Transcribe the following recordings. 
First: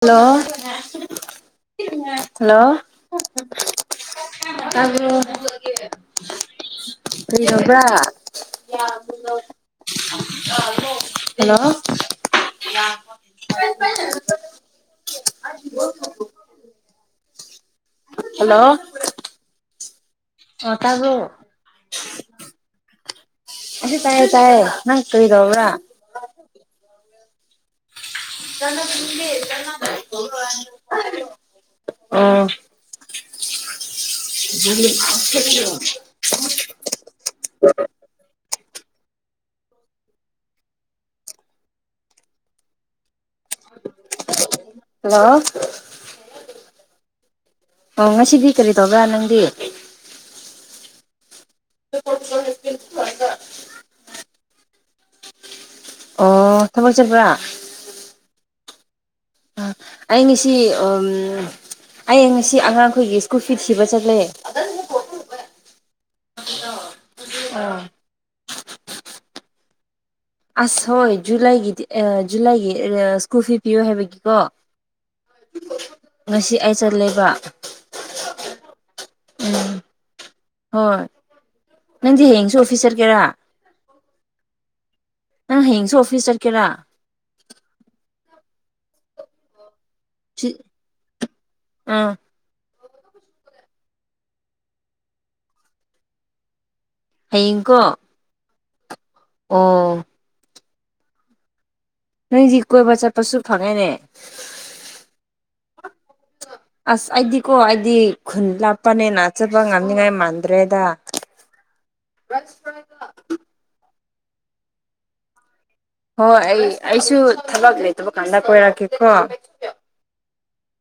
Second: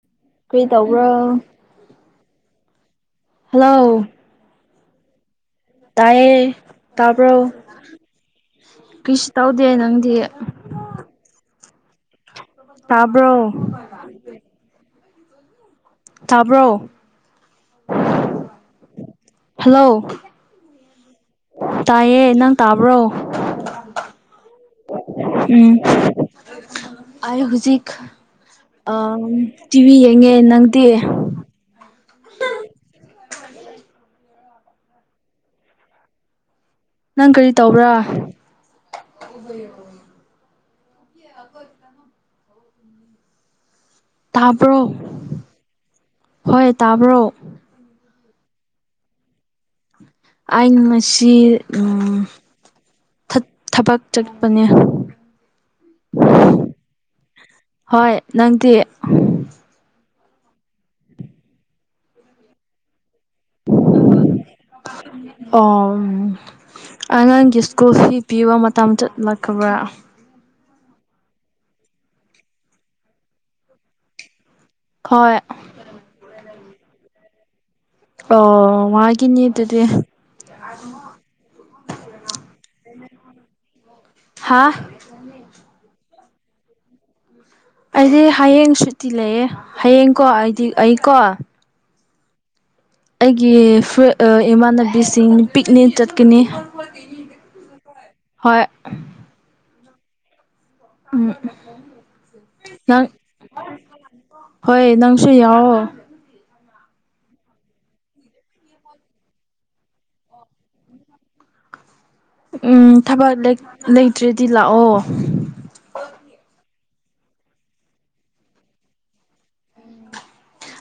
Hello ꯀꯔꯤ ꯇꯧꯕ꯭ꯔꯣ hello hello ꯑꯕꯨ ꯇꯥꯏꯌꯦ ꯇꯄ ꯕꯔꯥ ꯀꯤꯁ ꯇꯧꯗꯦ ꯅꯪꯗꯤ ꯍꯜꯂꯣ ꯇꯥꯕ꯭ꯔꯣ ꯑꯕꯨ ꯇꯥꯕ꯭ꯔꯣ ꯍꯜꯂꯣ ꯍꯜꯂꯣ ꯑ ꯇ ꯑꯗꯨ ꯇꯥꯏꯌꯦ ꯅꯪ ꯇꯥꯕ꯭ꯔꯣ ꯑꯁꯦ ꯇꯥꯏꯌꯦ ꯇꯥꯏꯌꯦ ꯅꯪ ꯀꯔꯤꯗꯕ꯭ꯔꯥ ꯑ ꯍꯧꯖꯤꯛ ꯉꯅ ꯀꯔꯤ ꯗꯔꯥ ꯇꯤꯚꯤ ꯌꯦꯡꯉꯦ ꯇꯧꯔꯣꯏ ꯅꯪꯗꯤ ꯑꯥ [unintelligible] ꯅꯪ ꯀꯔꯤ ꯇꯧꯕ꯭ꯔꯥ ꯎꯝ ꯑ ꯇꯥꯕ꯭ꯔꯣ ꯍꯣꯏ ꯇꯥꯕ꯭ꯔꯣ ꯑꯣ ꯉꯁꯤꯗꯤ ꯀꯔꯤ ꯇꯧꯕ꯭ꯔꯥ ꯅꯪꯗꯤ ꯑꯩꯅ ꯐꯣꯒ꯭ꯔꯥꯐ ꯊꯕꯛ ꯆꯠꯄꯅꯦ ꯑꯣ ꯊꯕꯛ ꯆꯠꯕ꯭ꯔꯥ ꯍꯣꯏ ꯅꯪꯗꯤ ꯑꯩ ꯉꯁꯤ ꯑꯩ ꯉꯁꯤ ꯑꯉꯥꯡꯈꯣꯏꯒꯤ ꯁ꯭ꯀꯨꯜ ꯐꯤꯠ ꯊꯤꯕ ꯆꯠꯂꯦ ꯑꯣ ꯑꯉꯥꯡꯒꯤ ꯁ꯭ꯀꯨꯜ ꯐꯤ ꯄꯤꯕ ꯃꯇꯝ ꯆꯠꯂꯛꯈ꯭ꯔꯥꯕ꯭ꯔꯥ ꯑꯁ ꯍꯣꯏ ꯖꯨꯂꯥꯏꯒꯤꯗꯤ ꯖꯨꯂꯥꯏꯒꯤ ꯁ꯭ꯀꯨꯜ ꯐꯤ ꯄꯤꯌꯣ ꯍꯥꯏꯕꯒꯤꯀꯣ ꯈꯣꯏ ꯉꯁꯤ ꯑꯩ ꯆꯠꯂꯕ ꯑꯣ ꯃꯥꯒꯤꯅꯤ ꯇꯗꯤ ꯍꯣꯏ ꯅꯪꯗꯤ ꯍꯌꯦꯡꯁꯨ ꯑꯣꯐꯤꯁ ꯆꯠꯀꯦꯔꯥ ꯍꯥꯥ ꯅꯪ ꯍꯦꯁꯨ ꯑꯣꯐꯤꯁꯁ ꯇꯔ ꯀꯦꯔꯥ ꯑꯩꯗꯤ ꯍꯌꯦꯡ ꯁꯨꯇꯤ ꯂꯩꯌꯦ ꯍꯌꯦꯡꯀꯣ ꯑꯩꯗꯤ ꯑꯩꯀꯣ ꯑꯥ ꯑꯩꯒꯤ ꯏꯃꯥꯟꯅꯕꯤꯁꯤꯡ ꯄꯤꯛꯅꯤꯛ ꯆꯠꯀꯅꯤ ꯍꯣꯏ ꯎꯝ ꯎꯝ ꯅꯪꯗꯤ ꯀꯣꯏꯕ ꯅꯪ ꯆꯠꯄꯁꯨ ꯐꯪꯉꯦꯅꯦ ꯍꯣꯏ ꯅꯪꯁꯨ ꯌꯥꯎꯑꯣ [unintelligible] ꯑꯁ ꯑꯩꯗꯤꯀꯣ ꯑꯩꯗꯤ ꯈꯨꯟ ꯂꯥꯞꯄꯅꯦꯅ ꯆꯠꯄ ꯉꯝꯅꯤꯉꯥꯏ ꯃꯥꯟꯗ꯭ꯔꯦꯗ [unintelligible] ꯎꯝ ꯊꯕꯛ ꯂꯩꯇ꯭ꯔꯦꯗꯤ ꯂꯥꯛꯑꯣ ꯍꯣꯏ ꯑꯩ ꯑꯩꯁꯨ ꯊꯕꯛ ꯂꯩꯇꯕ ꯀꯥꯟꯗ ꯀꯣꯏꯔꯛꯀꯦꯀꯣ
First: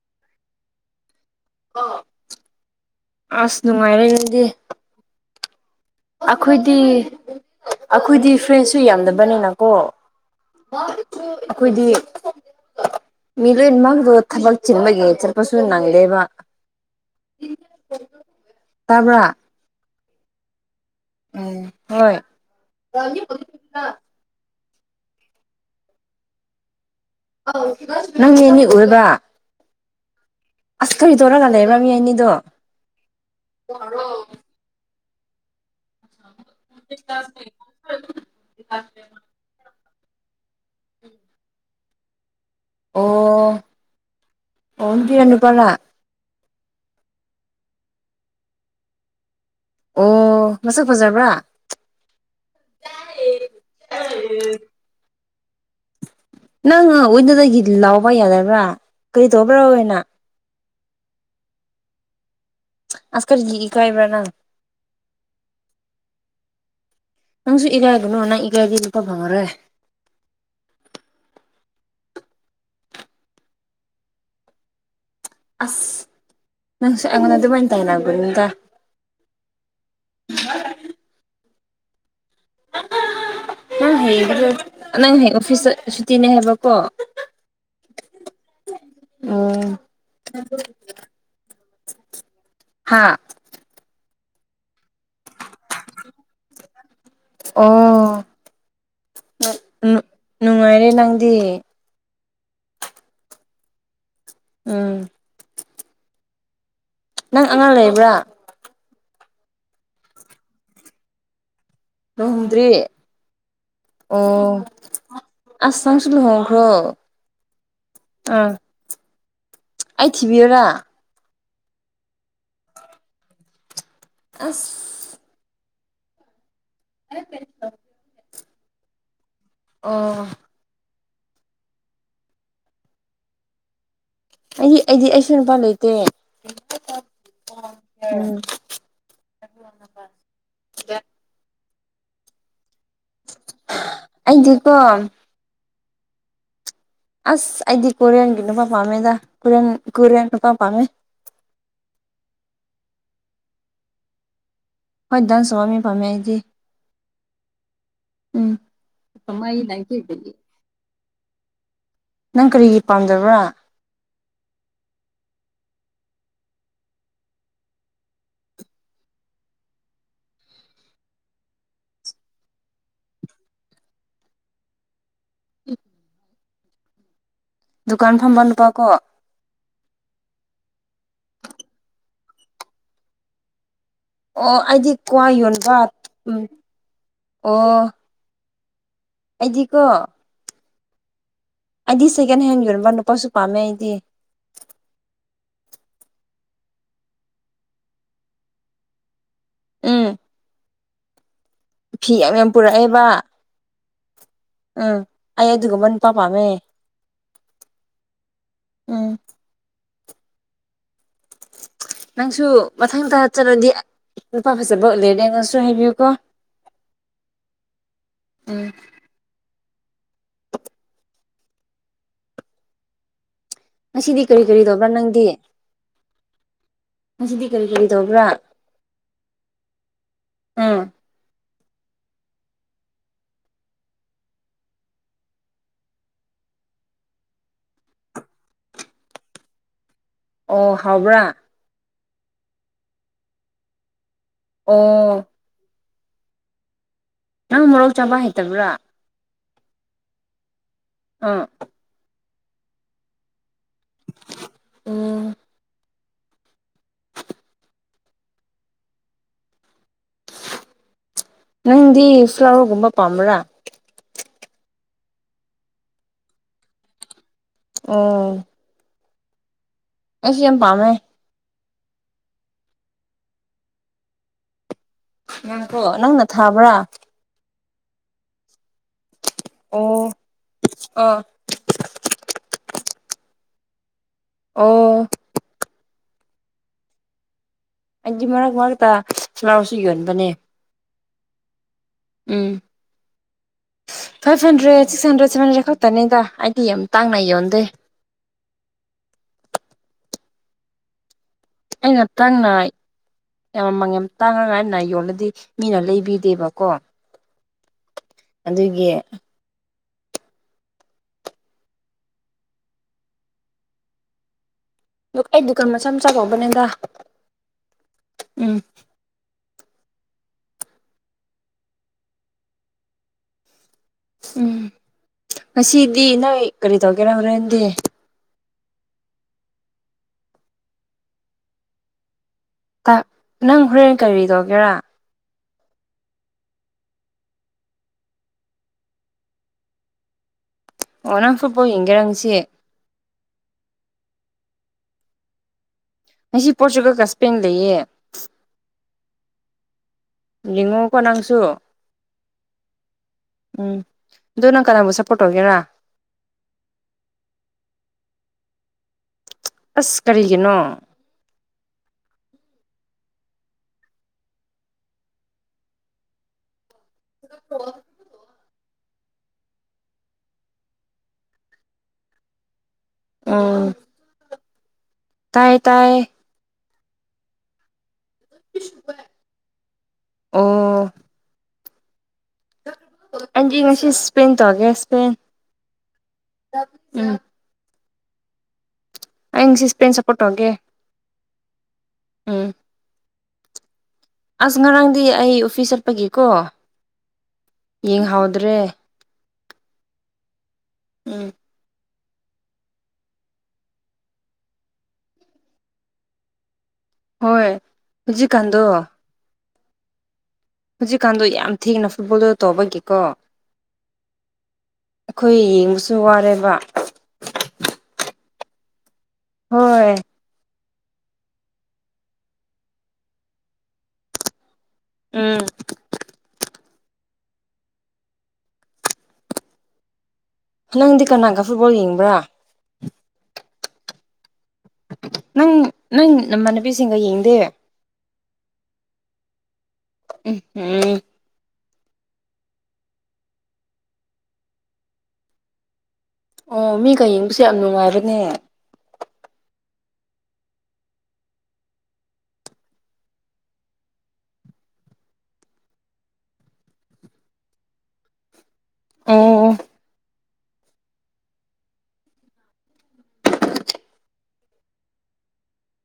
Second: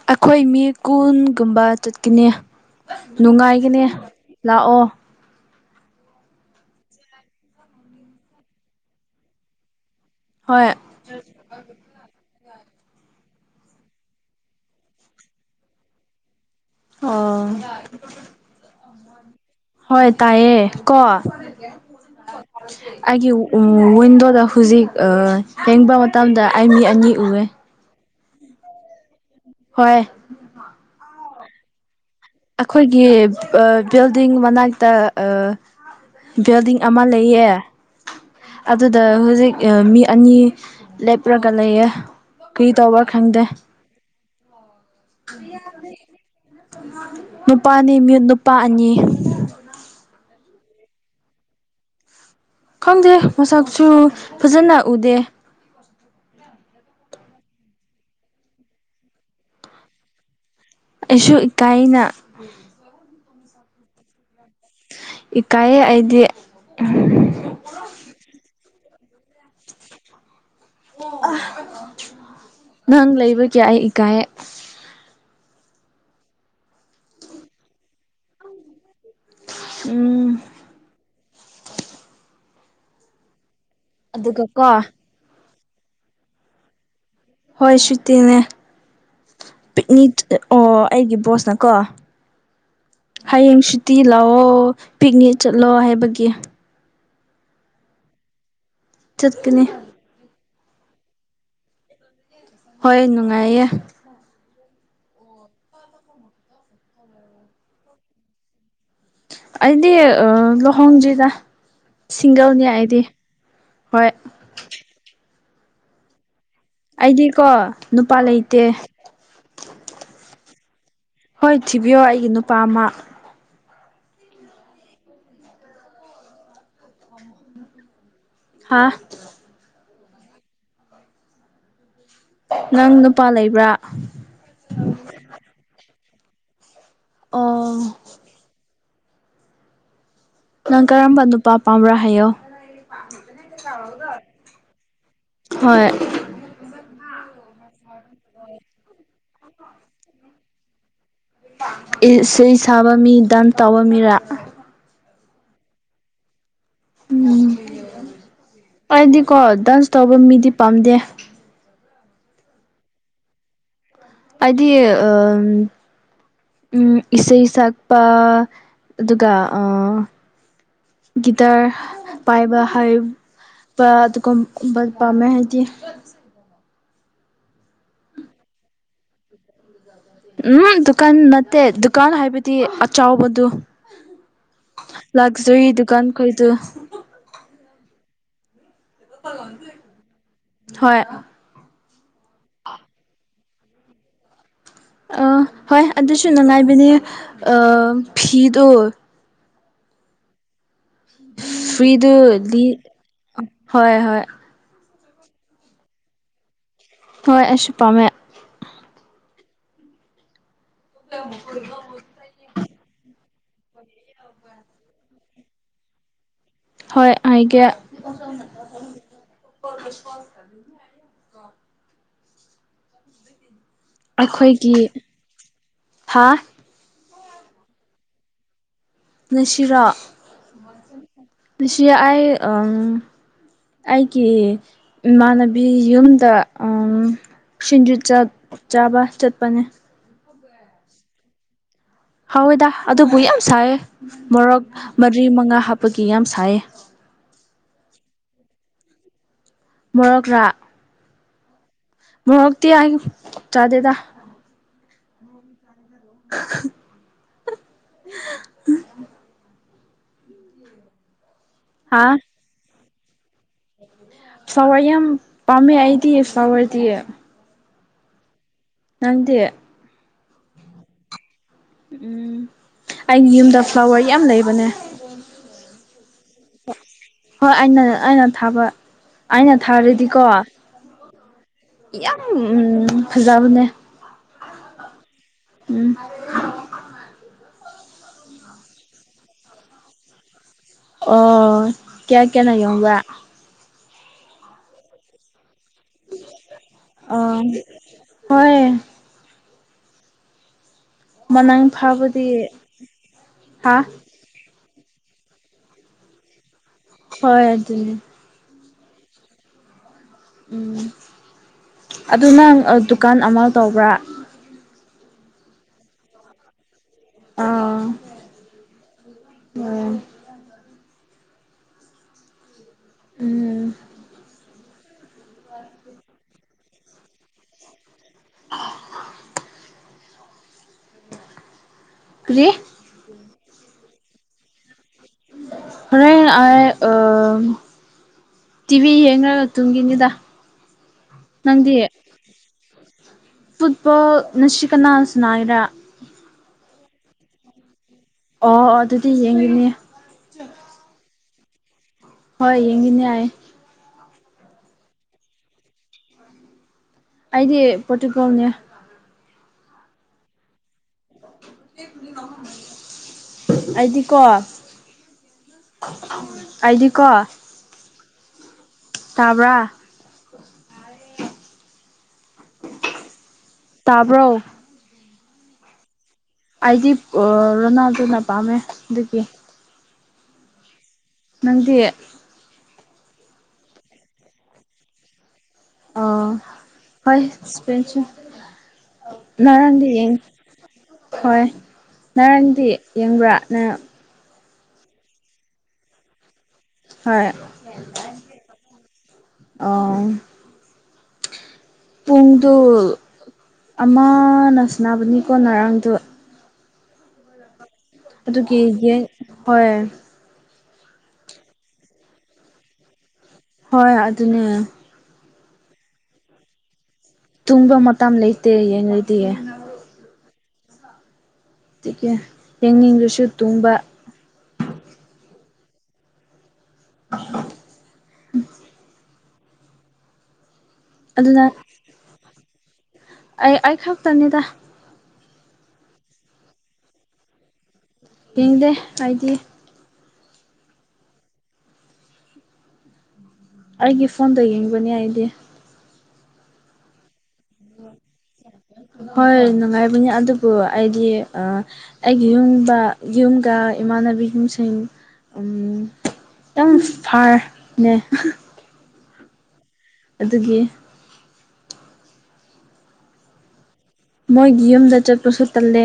ꯑꯩꯈꯣꯏ ꯃꯤ ꯀꯨꯟꯒꯨꯝꯕ ꯆꯠꯈꯤꯅꯦ ꯑꯁ ꯅꯨꯡꯉꯥꯏꯒꯅꯦ ꯅꯨꯡꯉꯥꯏꯔꯦ ꯑꯗꯨꯗꯤ ꯂꯥꯛꯑꯣ ꯑꯩꯈꯣꯏꯗꯤ ꯑꯩꯈꯣꯏꯗꯤ ꯐ꯭ꯔꯦꯟꯁꯁꯨ ꯌꯥꯝꯗꯕꯅꯤꯅꯀꯣ ꯍꯣꯏ ꯑꯩꯈꯣꯏꯗꯤ ꯃꯤ ꯂꯣꯏꯃꯛꯗꯨꯣ ꯊꯕꯛ ꯆꯤꯟꯕꯒꯤꯡ ꯆꯠꯄꯁꯨ ꯅꯪꯗꯦꯕ ꯑꯣ ꯇꯥꯕ꯭ꯔꯥ ꯍꯣꯏ ꯇꯥꯏꯑꯦ ꯀꯣ ꯎꯝ ꯍꯣꯏ ꯑꯩꯒꯤ ꯋꯤꯟꯗꯣꯗ ꯍꯧꯖꯤꯛ ꯍ‌ꯦꯡꯕ ꯃꯇꯝꯗ ꯑꯩ ꯃꯤ ꯑꯅꯤ ꯎꯏ ꯅꯪ ꯃꯤ ꯑꯅꯤ ꯎꯌꯦꯕ ꯍꯣꯏ ꯑꯁ ꯀꯔꯤ ꯇꯧꯔꯒ ꯂꯩꯕ꯭ꯔꯥ ꯃꯤ ꯑꯅꯤꯗꯣ ꯑꯩꯈꯣꯏꯒꯤ ꯕꯤꯜꯗꯤꯡ ꯃꯅꯥꯛꯇ ꯑ ꯕꯤꯜꯗꯤꯡ ꯑꯃ ꯂꯩꯌꯦ ꯑꯗꯨꯗ ꯍꯧꯖꯤꯛ ꯃꯤ ꯑꯅꯤ ꯂꯦꯞꯔꯒ ꯂꯩꯌꯦꯦ ꯀꯔꯤ ꯇꯧꯕ ꯈꯪꯗꯦ ꯑꯣ ꯑꯣ ꯅꯨꯄꯤꯔ ꯅꯤꯄꯥꯔ ꯅꯨꯄꯥꯅꯤ ꯅꯨꯄꯥ ꯑꯅꯤ ꯑꯣ ꯃꯁꯛ ꯐꯖꯕ꯭ꯔꯥ ꯈꯪꯗꯦ ꯃꯁꯛꯁꯨ ꯐꯖꯅ ꯎꯗꯦ꯫ ꯅꯪ ꯑꯣꯏꯅꯗꯒꯤ ꯂꯥꯎꯕ ꯌꯥꯗꯕ꯭ꯔꯥ ꯀꯔꯤ ꯇꯧꯕ꯭ꯔꯥꯅ ꯑ‌ꯣꯏꯅ ꯑꯩꯁꯨ ꯏꯀꯥꯏꯅ ꯑꯁ‌‌ ꯀꯔꯤꯒꯤ ꯏꯀꯥꯏꯕ꯭ꯔꯥ ꯅꯪ ꯏꯀꯥꯏꯌꯦ ꯑꯩꯗꯤ ꯅꯪꯁꯨ ꯏꯀꯥꯏꯒꯅ‌ꯣ ꯅꯪ ꯏꯀꯥꯏꯔꯗꯤ ꯅꯨꯄꯥ ꯐꯪꯉꯔ‌ꯣꯏ ꯑꯥ ꯅꯪ ꯂꯩꯕꯒꯤ ꯑꯩ ꯏꯀꯥꯏꯑꯦ ꯑꯁ ꯅꯪꯁꯨ ꯑꯩꯉꯣꯟꯅ ꯑꯗꯨꯃꯥꯏꯅ ꯇꯥꯏꯅꯒꯅꯨꯗ ꯎꯝ ꯅꯪ ꯍ ꯑꯗꯨꯒ ꯀꯣ ꯅꯪ ꯍꯦꯛ ꯑꯣꯐꯤꯁꯇ ꯁꯨꯇꯤꯅꯦ ꯍꯥꯏꯕꯀꯣ ꯍꯣꯏ ꯁꯨꯇꯤꯅꯦ ꯎꯝ ꯄꯤꯛꯅꯤꯛ ꯑꯣ ꯑꯩꯒꯤ ꯕꯣꯁꯅꯀꯣ ꯍꯥ ꯍꯌꯦꯡ ꯁꯨꯇꯤ ꯂꯥꯎꯑꯣ ꯄꯤꯛꯅꯤꯛ ꯆꯠꯂꯣ ꯍꯥꯏꯕꯒꯤ ꯑꯣ ꯆꯠꯀꯅꯤ ꯅꯨꯡꯉꯥꯏꯔꯦ ꯅꯪꯗꯤ ꯍꯣꯏ ꯅꯨꯡꯉꯥꯏꯌꯦ ꯎꯝ [unintelligible] ꯅꯪ ꯑꯉꯥꯡ ꯂꯩꯕ꯭ꯔꯥ ꯑꯩꯗꯤ ꯑ ꯂꯨꯍꯣꯡꯗꯔꯤꯗ ꯂꯨꯍꯣꯡꯗ꯭ꯔꯤ ꯍꯣꯏ ꯑꯣ ꯑꯁ ꯅꯪꯁꯨ ꯂꯨꯍꯣꯡꯈ꯭ꯔꯣ ꯑꯩꯗꯤꯀꯣ ꯅꯨꯄꯥ ꯑꯥ ꯂꯩꯇꯦ ꯑꯩ ꯊꯤꯕꯤꯌꯨꯔꯥ ꯍꯣꯏ ꯊꯤꯕꯤꯌꯣ ꯑꯩꯒꯤ ꯅꯨꯄꯥ ꯑꯃ ꯑꯁ ꯍꯥꯥ ꯑꯣ ꯅꯪ ꯅꯨꯄꯥ ꯂꯩꯕ꯭ꯔꯥ ꯑꯩꯗꯤ ꯑꯩꯗꯤ ꯑꯩꯁꯨ ꯅꯨꯄꯥ ꯂꯩꯇꯦ ꯑꯣ ꯎꯝ [unintelligible] ꯅꯪ ꯀꯔꯝꯕ ꯅꯨꯄꯥ ꯄꯥꯝꯕ꯭ꯔꯥ ꯍꯥꯏꯌꯣ ꯑꯩꯗꯤꯀꯣ ꯍꯣꯏ ꯑꯁ ꯑꯩꯗꯤ ꯀꯣꯔꯤꯌꯥꯟꯒꯤ ꯅꯨꯄꯥ ꯄꯥꯝꯃꯦꯗꯗꯥ ꯀꯣꯔꯤꯌꯥ ꯀꯣꯔꯤꯌꯥꯟ ꯅꯨꯄꯥ ꯄꯥꯝꯃꯦ ꯁꯤ ꯁꯥꯕ ꯃꯤ ꯗꯗꯥꯟ ꯇꯥꯎꯕ ꯃꯤꯔꯥ ꯍꯣꯏ ꯗꯟ ꯁꯨꯝꯕꯝꯃꯤ ꯐꯝꯃꯦ ꯑꯩꯗꯤ ꯎꯝ ꯎꯝ ꯑꯩꯗꯤꯀꯣ ꯗꯥꯟꯁ ꯇꯧꯕ ꯃꯤꯗꯤ ꯄꯥꯝꯗꯦ ꯅꯪ ꯀꯔꯤꯒꯤ ꯄꯥꯝꯗꯕ꯭ꯔꯥ ꯍꯥꯏꯗꯤ ꯑ ꯎ ꯏꯁꯩ ꯁꯛꯄ ꯑꯗꯨꯒ ꯒꯤꯇꯥꯔ ꯄꯥꯏꯕ ꯍꯥꯏꯕ ꯑꯗꯨꯒꯨꯝꯕ ꯄꯥꯝꯃꯦ ꯍꯥꯏꯗꯤ ꯗꯨꯀꯥꯟ ꯐꯝꯕ ꯅꯨꯄꯥ ꯀꯣ ꯎꯝ ꯗꯨꯀꯥꯟ ꯅꯠꯇꯦ ꯗꯨꯀꯥꯟ ꯍꯥꯏꯕꯗꯤ ꯑꯆꯥꯎꯕꯗꯨ ꯑꯣ ꯑꯩꯗꯤ ꯀ꯭ꯋꯥ ꯂꯛꯖꯔꯤ ꯌꯣꯟꯕ ꯗꯨꯀꯥꯟ ꯎꯝ ꯈꯣꯏꯗꯨ ꯑꯣ ꯑꯩꯗꯤꯀꯣ ꯍꯣꯏ ꯑꯩꯗꯤ ꯁꯦꯀꯦꯟꯍꯦꯟ ꯌꯣꯟꯕ ꯅꯨꯄꯥꯁꯨ ꯄꯥꯝꯃꯦ ꯑꯩꯗꯤ ꯑ ꯍꯣꯏ ꯑꯗꯨꯁꯨ ꯅꯉꯥꯏꯕꯅꯦ ꯐꯤꯗꯣ ꯎꯝ ꯐꯤ ꯐ꯭ꯔꯤꯗꯨ ꯌꯥꯝ ꯌꯥꯝ ꯗꯤ ꯄꯨꯔꯛꯑꯦꯕ ꯍꯣꯏ ꯍꯣꯏ ꯎꯝ ꯑꯩ ꯑꯗꯨꯒꯨꯝꯕ ꯅꯨꯄꯥ ꯄꯥꯝꯃꯦ ꯍꯣꯏ ꯑꯩꯁꯨ ꯄꯥꯝꯃꯦ ꯎꯝ [unintelligible] ꯅꯪꯁꯨ ꯃꯊꯪ ꯇꯥ ꯆꯠꯂꯗꯤ ꯂꯨꯄꯥ ꯐꯖꯕ ꯂꯩꯔꯗꯤ ꯑꯩꯒꯣꯟꯗꯥ ꯁꯨ ꯍꯥꯏꯕꯤꯌꯨꯀꯣ ꯍꯣꯏ ꯍꯥꯏꯒꯦ ꯎꯝ [unintelligible] ꯉꯁꯤꯗꯤ ꯀꯔꯤ ꯀꯔꯤ ꯑꯩꯈꯣꯏꯒꯤ ꯇꯧꯕ꯭ꯔꯥ ꯅꯪꯗꯤ ꯍꯥ ꯉꯁꯤꯗꯤ ꯀꯔꯤ ꯀꯔꯤ ꯇꯧꯕ꯭ꯔꯥ ꯁꯤꯔꯣ ꯎꯝ ꯅꯨꯡꯁꯤꯔ ꯑꯩ ꯑ ꯑꯩꯒꯤ ꯏꯃꯥꯟꯅꯕꯤ ꯌꯨꯝꯗ ꯁꯤꯡꯖꯨꯠ ꯆꯥꯕ ꯆꯠꯄꯅꯦ ꯑꯣ ꯍꯥꯎꯕ꯭ꯔꯥ ꯍꯥꯎꯋꯦꯗꯥ ꯑꯗꯨꯕꯨ ꯌꯥꯝ ꯁꯥꯏꯌꯦ ꯃꯣꯔꯣꯛ ꯑꯣ ꯃꯔꯤ ꯃꯉꯥ ꯍꯥꯞꯄꯒꯤ ꯌꯥꯝ ꯁꯥꯏꯌꯦ ꯅꯪ ꯃꯔꯣꯛ ꯆꯥꯕ ꯍꯩꯇꯕ꯭ꯔꯥ ꯃꯣꯔꯛꯔꯥ ꯑꯥ ꯃꯣꯔꯣꯛꯇꯤ ꯍꯥꯏ ꯆꯥꯗꯦꯗ ꯟꯣ [unintelligible] [inaudible] ꯍꯥ ꯅꯪꯗꯤ ꯆꯧꯑꯨꯝꯕ ꯄꯥꯝꯕ꯭ꯔꯥ ꯁꯋꯥꯏ ꯌꯥꯝ ꯄꯥꯝꯃꯦ ꯑꯩꯗꯤꯌꯦ ꯁꯋꯥꯏꯗꯤ ꯑꯣ ꯅꯪꯗꯤ ꯑꯩꯁꯨ ꯌꯥꯝ ꯄꯥꯝꯃꯦ ꯎꯝ ꯑꯩꯒꯤ ꯌꯨꯝꯗ ꯐ꯭ꯂꯥꯋꯔ ꯌꯥꯝ ꯂꯩꯕꯅꯦ ꯅꯪꯀꯣ ꯅꯪꯅ ꯊꯥꯕ꯭ꯔꯥ ꯍꯣꯏ ꯑꯩꯅ ꯑꯩꯅ ꯊꯥꯕ ꯑꯩꯅ ꯊꯥꯔꯗꯤꯀꯣ ꯑ ꯌꯥꯝ ꯎꯝ ꯐꯖꯕꯅꯦ ꯑꯣ ꯎꯝ ꯑꯩꯗꯤ ꯃꯔꯛ ꯃꯔꯛꯇ ꯁꯂꯥꯎꯁꯨ ꯌꯍꯟꯕꯅꯦ ꯑꯣ ꯀꯌꯥ ꯀꯌꯥꯅ ꯌꯕ five hundred six hundred seven hundred ꯈꯛꯇꯅꯤꯗ ꯑꯩꯗꯤ ꯌꯥꯝ ꯇꯥꯡꯅꯥ ꯑꯣ ꯌꯣꯟꯗꯦ꯫ ꯍꯣꯏ ꯃꯅꯥꯏ ꯑꯩ ꯅꯥ ꯇꯟꯅꯥꯏ ꯌꯝꯃꯃꯦꯟ ꯇꯥꯡꯅꯉꯥꯏꯅ ꯌꯣꯜꯂꯗꯤ ꯃꯤꯅ ꯂꯩꯕꯤꯗꯦꯕꯀꯣ ꯍꯣꯏ ꯑꯗꯨ ꯑꯗꯨꯗꯤ ꯑꯗꯨꯒꯤ ꯎꯝ ꯑꯗꯨ ꯅꯪ ꯗꯨꯀꯥꯟ ꯑꯃ ꯇꯧꯕ꯭ꯔꯥ ꯑꯩ ꯗꯨꯀꯥꯟ ꯃꯆꯥ ꯃꯆꯥ ꯇꯧꯕꯅꯦꯗꯥ ꯎꯝ ꯑꯝ ꯎꯝ ꯎꯝ ꯉꯁꯤꯗꯤ ꯅꯪ ꯀꯔꯤ ꯇꯧꯒꯦꯔ ꯍꯣꯔꯦꯟꯗꯤ ꯑꯥ ꯀꯔꯤ ꯅꯪ ꯍꯣꯔꯦꯟ ꯀꯔꯤ ꯇꯧꯒꯦꯔꯥ ꯍꯣꯔ ꯑꯥꯏ ꯑ ꯇꯤꯚꯤ ꯌꯦꯡꯔꯒ ꯇꯨꯡꯒꯤꯅꯤꯗ꯫ ꯑꯣ ꯅꯪ ꯐꯨꯠꯕꯣꯜ ꯌꯦꯡꯒꯦꯔꯪꯁꯤꯦ ꯐꯨꯠꯕꯣꯜ ꯉꯁꯤ ꯀꯅꯥꯁꯥꯟꯅꯥꯏꯔꯥ ꯑꯩꯁꯤ ꯄꯣꯔꯆꯨꯒꯜꯒ ꯏꯁꯄꯦꯟ ꯂꯩꯌꯦ ꯑꯣ ꯑꯣ ꯑꯗꯨꯗꯤ ꯌꯦꯡꯅꯤꯡꯉꯦ ꯂꯤꯡꯉꯨꯀꯣ ꯅꯪꯁꯨ ꯍꯣꯏ ꯌꯦꯡꯁꯤꯅꯦ ꯌꯥꯏꯌꯦ ꯎꯝ ꯑꯗꯣ ꯅꯪ ꯀꯅꯥꯕꯨ ꯁꯞꯄꯣꯔ꯭ꯠ ꯇꯧꯒꯦꯔꯥ ꯑꯗꯤ ꯄꯣꯇꯀꯥꯎꯅꯦ ꯑꯁ ꯀꯔꯤꯒꯤꯅꯣ ꯑꯩꯗꯤꯀꯣ ꯑꯥꯏꯗꯤ ꯀꯣ ꯍ ꯇꯥꯕ꯭ꯔꯥ ꯑꯣ ꯇꯥꯕ꯭ꯔꯣ ꯇꯥꯏꯌꯦ ꯇꯥꯏꯌꯦ ꯑꯩꯗꯤ ꯔꯣꯅꯥꯜꯗꯨꯅ ꯄꯥꯝꯃꯦ ꯑꯗꯨꯒꯤ ꯎ ꯅꯪꯗꯤ ꯑꯗꯤ ꯉꯁꯤ ꯏꯁꯄꯦꯟ ꯇꯧꯔꯒꯦ ꯁꯄꯦꯟ ꯑꯣ ꯍꯣꯏꯄ ꯑꯩ ꯉꯁꯤ ꯅꯍꯥꯟꯗꯤ ꯁ꯭ꯄꯦꯟ ꯌꯦꯡ ꯁꯞꯄꯣꯔꯠ ꯇꯧꯒꯦ ꯍꯣꯏ ꯎꯝ ꯉꯔꯥꯡꯗꯤ ꯌꯦꯡꯕ꯭ꯔꯥ ꯅꯪ ꯑꯁ ꯉꯔꯥꯡꯗꯤ ꯑꯩ ꯑꯣꯐꯤꯁ ꯆꯠꯄꯒꯤꯀꯣ ꯍꯣꯏ ꯌꯦꯡꯍꯥꯎꯗ꯭ꯔꯦ ꯑ ꯎꯝ ꯄꯨꯡꯗꯨ ꯑꯃꯅ ꯁꯥꯟꯅꯕꯅꯤꯀꯣ ꯉꯔꯥꯡꯗꯨ ꯍꯣꯏ ꯑꯗꯨ ꯀ ꯍꯧꯖꯤꯛꯀꯥꯟꯗꯣ ꯍ ꯍꯧꯖꯤꯛꯀꯥꯟꯗꯣ ꯌꯥꯝ ꯊꯦꯡꯅ ꯐꯨꯠꯕꯣꯜꯗꯨꯗ ꯇꯧꯕꯒꯤꯀꯣ ꯍꯣꯏ ꯑꯗꯨꯅꯦ ꯑꯩꯈꯣꯏ ꯌꯦꯡꯕꯁꯨ ꯋꯥꯔꯦꯕ ꯇꯨꯝꯕ ꯃꯇꯝ ꯂꯩꯇꯦ ꯌꯦꯡꯉꯗꯤ ꯍꯣꯏ ꯑꯀ ꯌꯦꯡꯅꯤꯡꯕꯁꯨ ꯇꯨꯡꯕ ꯎꯝ ꯅꯪꯗꯤ ꯀꯅꯥꯒ ꯑꯗꯨꯅ ꯐꯨꯠꯕꯣꯜ ꯌꯦꯡꯕ꯭ꯔꯥ ꯑꯩ ꯑꯩ ꯈꯛꯇꯅꯤꯗ ꯅꯪ ꯅꯪ ꯅꯃꯥꯟꯅꯕꯤꯁꯤꯡꯒ ꯌꯦꯡꯗꯦ ꯌꯦꯡꯗꯦ ꯑꯩꯗꯤ ꯎꯝ ꯎꯝ ꯑꯩꯒꯤ ꯐꯣꯟꯗ ꯌꯦꯡꯕꯅꯦ ꯑꯩꯗꯤ ꯎꯝ ꯃꯤꯒ ꯌꯦꯡꯕꯁꯦ ꯌꯥꯝ ꯅꯨꯡꯉꯥꯏꯕꯥꯅꯦ꯫ ꯍꯣꯏ ꯅꯨꯡꯉꯥꯏꯕꯅꯤ ꯑꯗꯨꯕꯨ ꯑꯩꯗꯤ ꯑꯩꯒꯤ ꯌꯨꯝꯕ ꯌꯨꯝꯒ ꯏꯃꯥꯟ ꯅꯕꯤ ꯌꯨꯝ ꯁꯤꯟ꯫ ꯎꯝ ꯇꯪ ꯐꯥꯔ ꯅꯦ ꯑꯣ ꯑꯗꯨꯒꯤ ꯃꯣꯏꯒꯤ ꯌꯨꯝꯗ ꯆꯠꯄꯁꯨ ꯇꯜꯂꯦ꯫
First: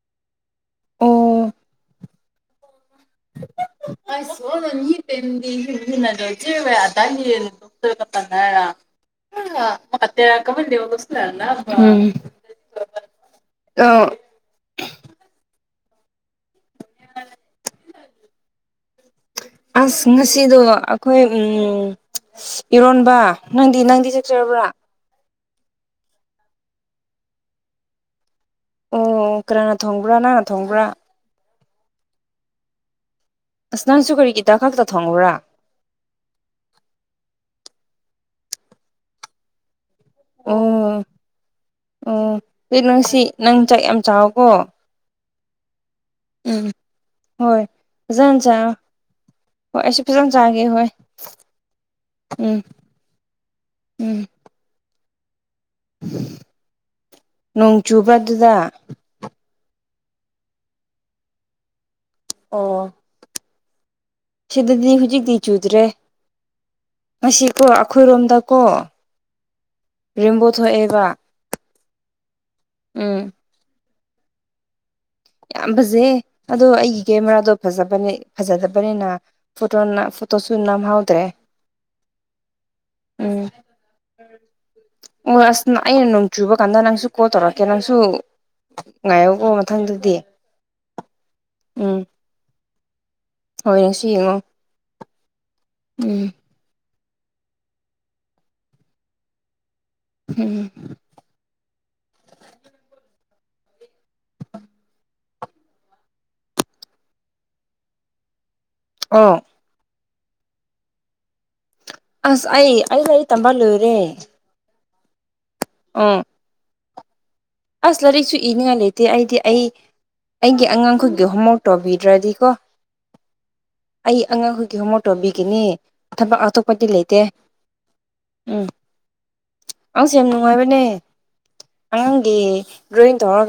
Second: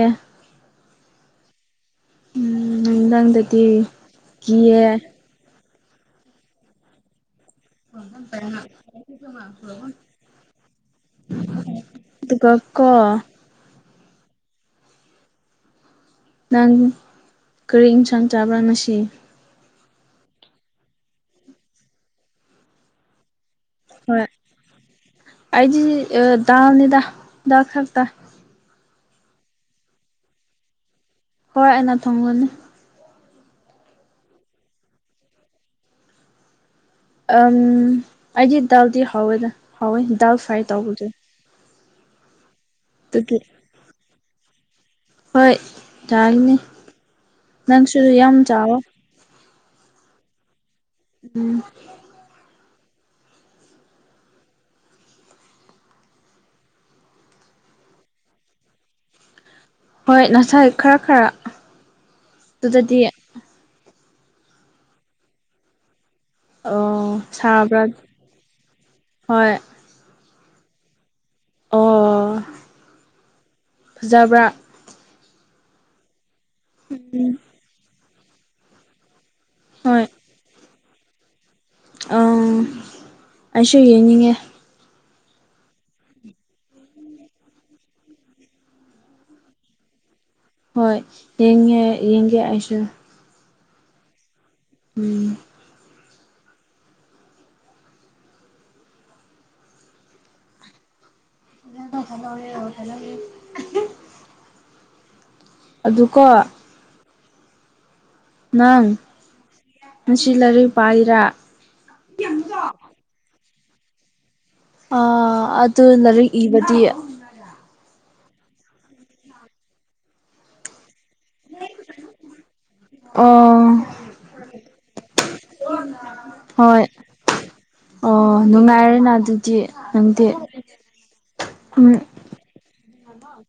ꯅꯨꯡꯗꯥꯡꯗꯗꯤ ꯑ ꯁꯣ ꯀꯤꯌꯦ ꯇꯗꯤ ꯆꯤꯃꯨꯌꯥ ꯇꯥꯏꯅꯤ ꯇꯟꯅꯦꯔꯥ [unintelligible] ꯑꯗꯨꯒ ꯀꯣ [unintelligible] ꯎꯝ ꯑ ꯅꯪ ꯀꯔꯤ ꯏꯟꯁꯥꯡ ꯆꯥꯕ꯭ꯔꯥ ꯉꯁꯤ ꯑꯁ ꯉꯁꯤꯗꯣ ꯑꯩꯈꯣꯏ ꯎꯝ ꯏꯔꯣꯟꯕ ꯅꯪꯗꯤ ꯅꯪꯗꯤ ꯆꯛꯆꯥꯔꯕ꯭ꯔꯥ ꯑꯩꯗ ꯗꯥꯜ ꯅꯤ ꯗꯥ ꯗꯥꯜ ꯈꯥꯛꯇ꯫ ꯑꯣ ꯀꯅꯥꯅ ꯊꯣꯡꯕ꯭ꯔꯥ ꯅꯪꯅ ꯊꯣꯡꯕ꯭ꯔꯥ ꯍꯣꯏ ꯑꯩꯅ ꯊꯣꯡꯒꯅꯤ ꯑꯁ ꯅꯪꯁꯨ ꯀꯔꯤꯒꯤ ꯇꯥꯈꯛꯇ ꯊꯣꯡꯉꯨꯔꯥ ꯑꯝ ꯑꯩꯗꯤ ꯗꯧꯗ ꯍꯥꯎꯋꯦꯗ ꯍꯥꯎꯋꯦ ꯗꯧ ꯐ꯭ꯔꯥꯏ ꯇꯧꯕꯗꯨ ꯎꯝ ꯏꯔꯣꯟꯁꯤꯟ ꯑꯗꯨꯒꯤ ꯅꯪ ꯆꯥꯛ ꯌꯥꯝ ꯆꯥꯎꯀꯣ ꯍꯣꯏ ꯌꯥꯔꯤꯅꯤ ꯎꯝ ꯍꯣꯏ ꯅꯪꯁꯨꯁꯨ ꯌꯥꯝ ꯐꯖꯅ ꯆꯥ ꯆꯥꯎꯕ ꯍꯣꯏ ꯑꯩꯁꯨ ꯐꯖꯅ ꯆꯥꯒꯦ ꯍꯣꯏ꯫ ꯎꯝ ꯎꯝ ꯎꯝ ꯅꯣꯡ ꯆꯨꯕ ꯑꯗꯨꯗ ꯍꯣꯏ ꯉꯁꯥꯏ ꯈꯔ ꯈꯔ ꯑꯣ ꯑꯗꯨꯗꯗꯤ ꯁꯤꯗꯗꯤ ꯍꯧꯖꯤꯛꯇꯤ ꯆꯨꯗ꯭ꯔꯦ ꯑꯣ ꯉꯁꯤꯀꯣ ꯁꯥꯕ꯭ꯔꯥ ꯑꯩꯈꯣꯏꯔꯣꯝꯗꯀꯣ ꯍꯣꯏ ꯔꯤꯦꯝꯝꯕꯣ ꯊꯣꯛꯑꯦꯕ ꯑꯣ ꯎꯝ ꯐꯖꯕ꯭ꯔꯥ ꯌꯥꯝ ꯐꯖꯩꯌꯦ ꯑꯗꯣ ꯑꯩꯒꯤ ꯎꯝ ꯀꯦꯃꯦꯔꯥꯗꯣ ꯐꯖꯕꯅꯦ ꯐꯖꯗꯕꯅꯤꯅꯥ꯫ ꯍꯣꯏ ꯐꯣꯇꯣꯅ ꯐꯣꯇꯣꯁꯨꯨ ꯅꯝ ꯍꯥꯎꯗ꯭ꯔꯦ ꯎꯝ ꯑꯩꯁꯨ ꯌꯦꯡꯅꯤꯡꯉꯦ꯫ ꯑꯣ ꯑꯁ ꯑꯩꯅ ꯅꯣꯡ ꯆꯨꯕ ꯀꯥꯟꯗ ꯅꯪꯁꯨ ꯀꯣꯜ ꯇꯧꯔꯛꯀꯦ ꯅꯪꯁꯨ ꯉꯥꯏꯌꯣ ꯀꯣ ꯃꯊꯪꯗꯨꯗꯤ꯫ ꯍꯣꯏ ꯌꯦꯡꯉꯦ ꯌꯦꯡꯒꯦ ꯑꯩꯁꯨ ꯍꯣꯏ ꯉꯁꯤ ꯌꯦꯡꯉꯣ ꯎꯝ ꯎꯝ ꯎꯝ [unintelligible] ꯑꯗꯨꯀꯣ ꯅꯪ ꯑꯣ ꯉꯁꯤ ꯂꯥꯏꯔꯤꯛ ꯄꯥꯏꯔꯥ ꯑꯁ ꯑꯩ ꯑꯩ ꯂꯥꯏꯔꯤꯛ ꯇꯝꯕ ꯂ‌ꯣꯏꯔꯦ ꯑꯥ ꯑꯗꯨ ꯂꯥꯏꯔꯤꯛ ꯏꯕꯗꯤ꯫ ꯑꯁ ꯂꯥꯏꯔꯤꯛꯁꯨ ꯏꯅꯤꯡꯉꯥꯏ ꯂꯩꯇꯦ ꯑꯩꯗꯤ ꯑꯩ ꯑꯩꯒꯤ ꯑꯉꯥꯡ ꯈꯣꯏꯒꯤ ꯍ‌ꯣꯝꯋꯥꯛ ꯇꯧꯕꯤꯗ꯭ꯔꯗꯤ ꯀꯣ꯫ ꯑꯣ ꯑꯩ ꯑꯉꯥꯡꯈꯣꯏꯒꯤ ꯍꯣꯝꯋꯥꯛ ꯇꯣꯕꯤꯒꯅꯤ ꯊꯕꯛ ꯍꯣꯏ ꯑꯇꯣꯞꯄꯗꯤ ꯂꯩꯇꯦ꯫ ꯑꯣ ꯎꯝ ꯅꯨꯡꯉꯥꯏꯔꯦꯅꯥ ꯑꯗꯨ ꯑꯁ ꯌꯥꯝ ꯅꯨꯡꯉꯥꯏꯕꯅꯦ ꯎꯝ ꯑꯉꯥꯡꯒꯤ ꯗ꯭ꯔꯣꯌꯤꯡ ꯇꯧꯔꯒ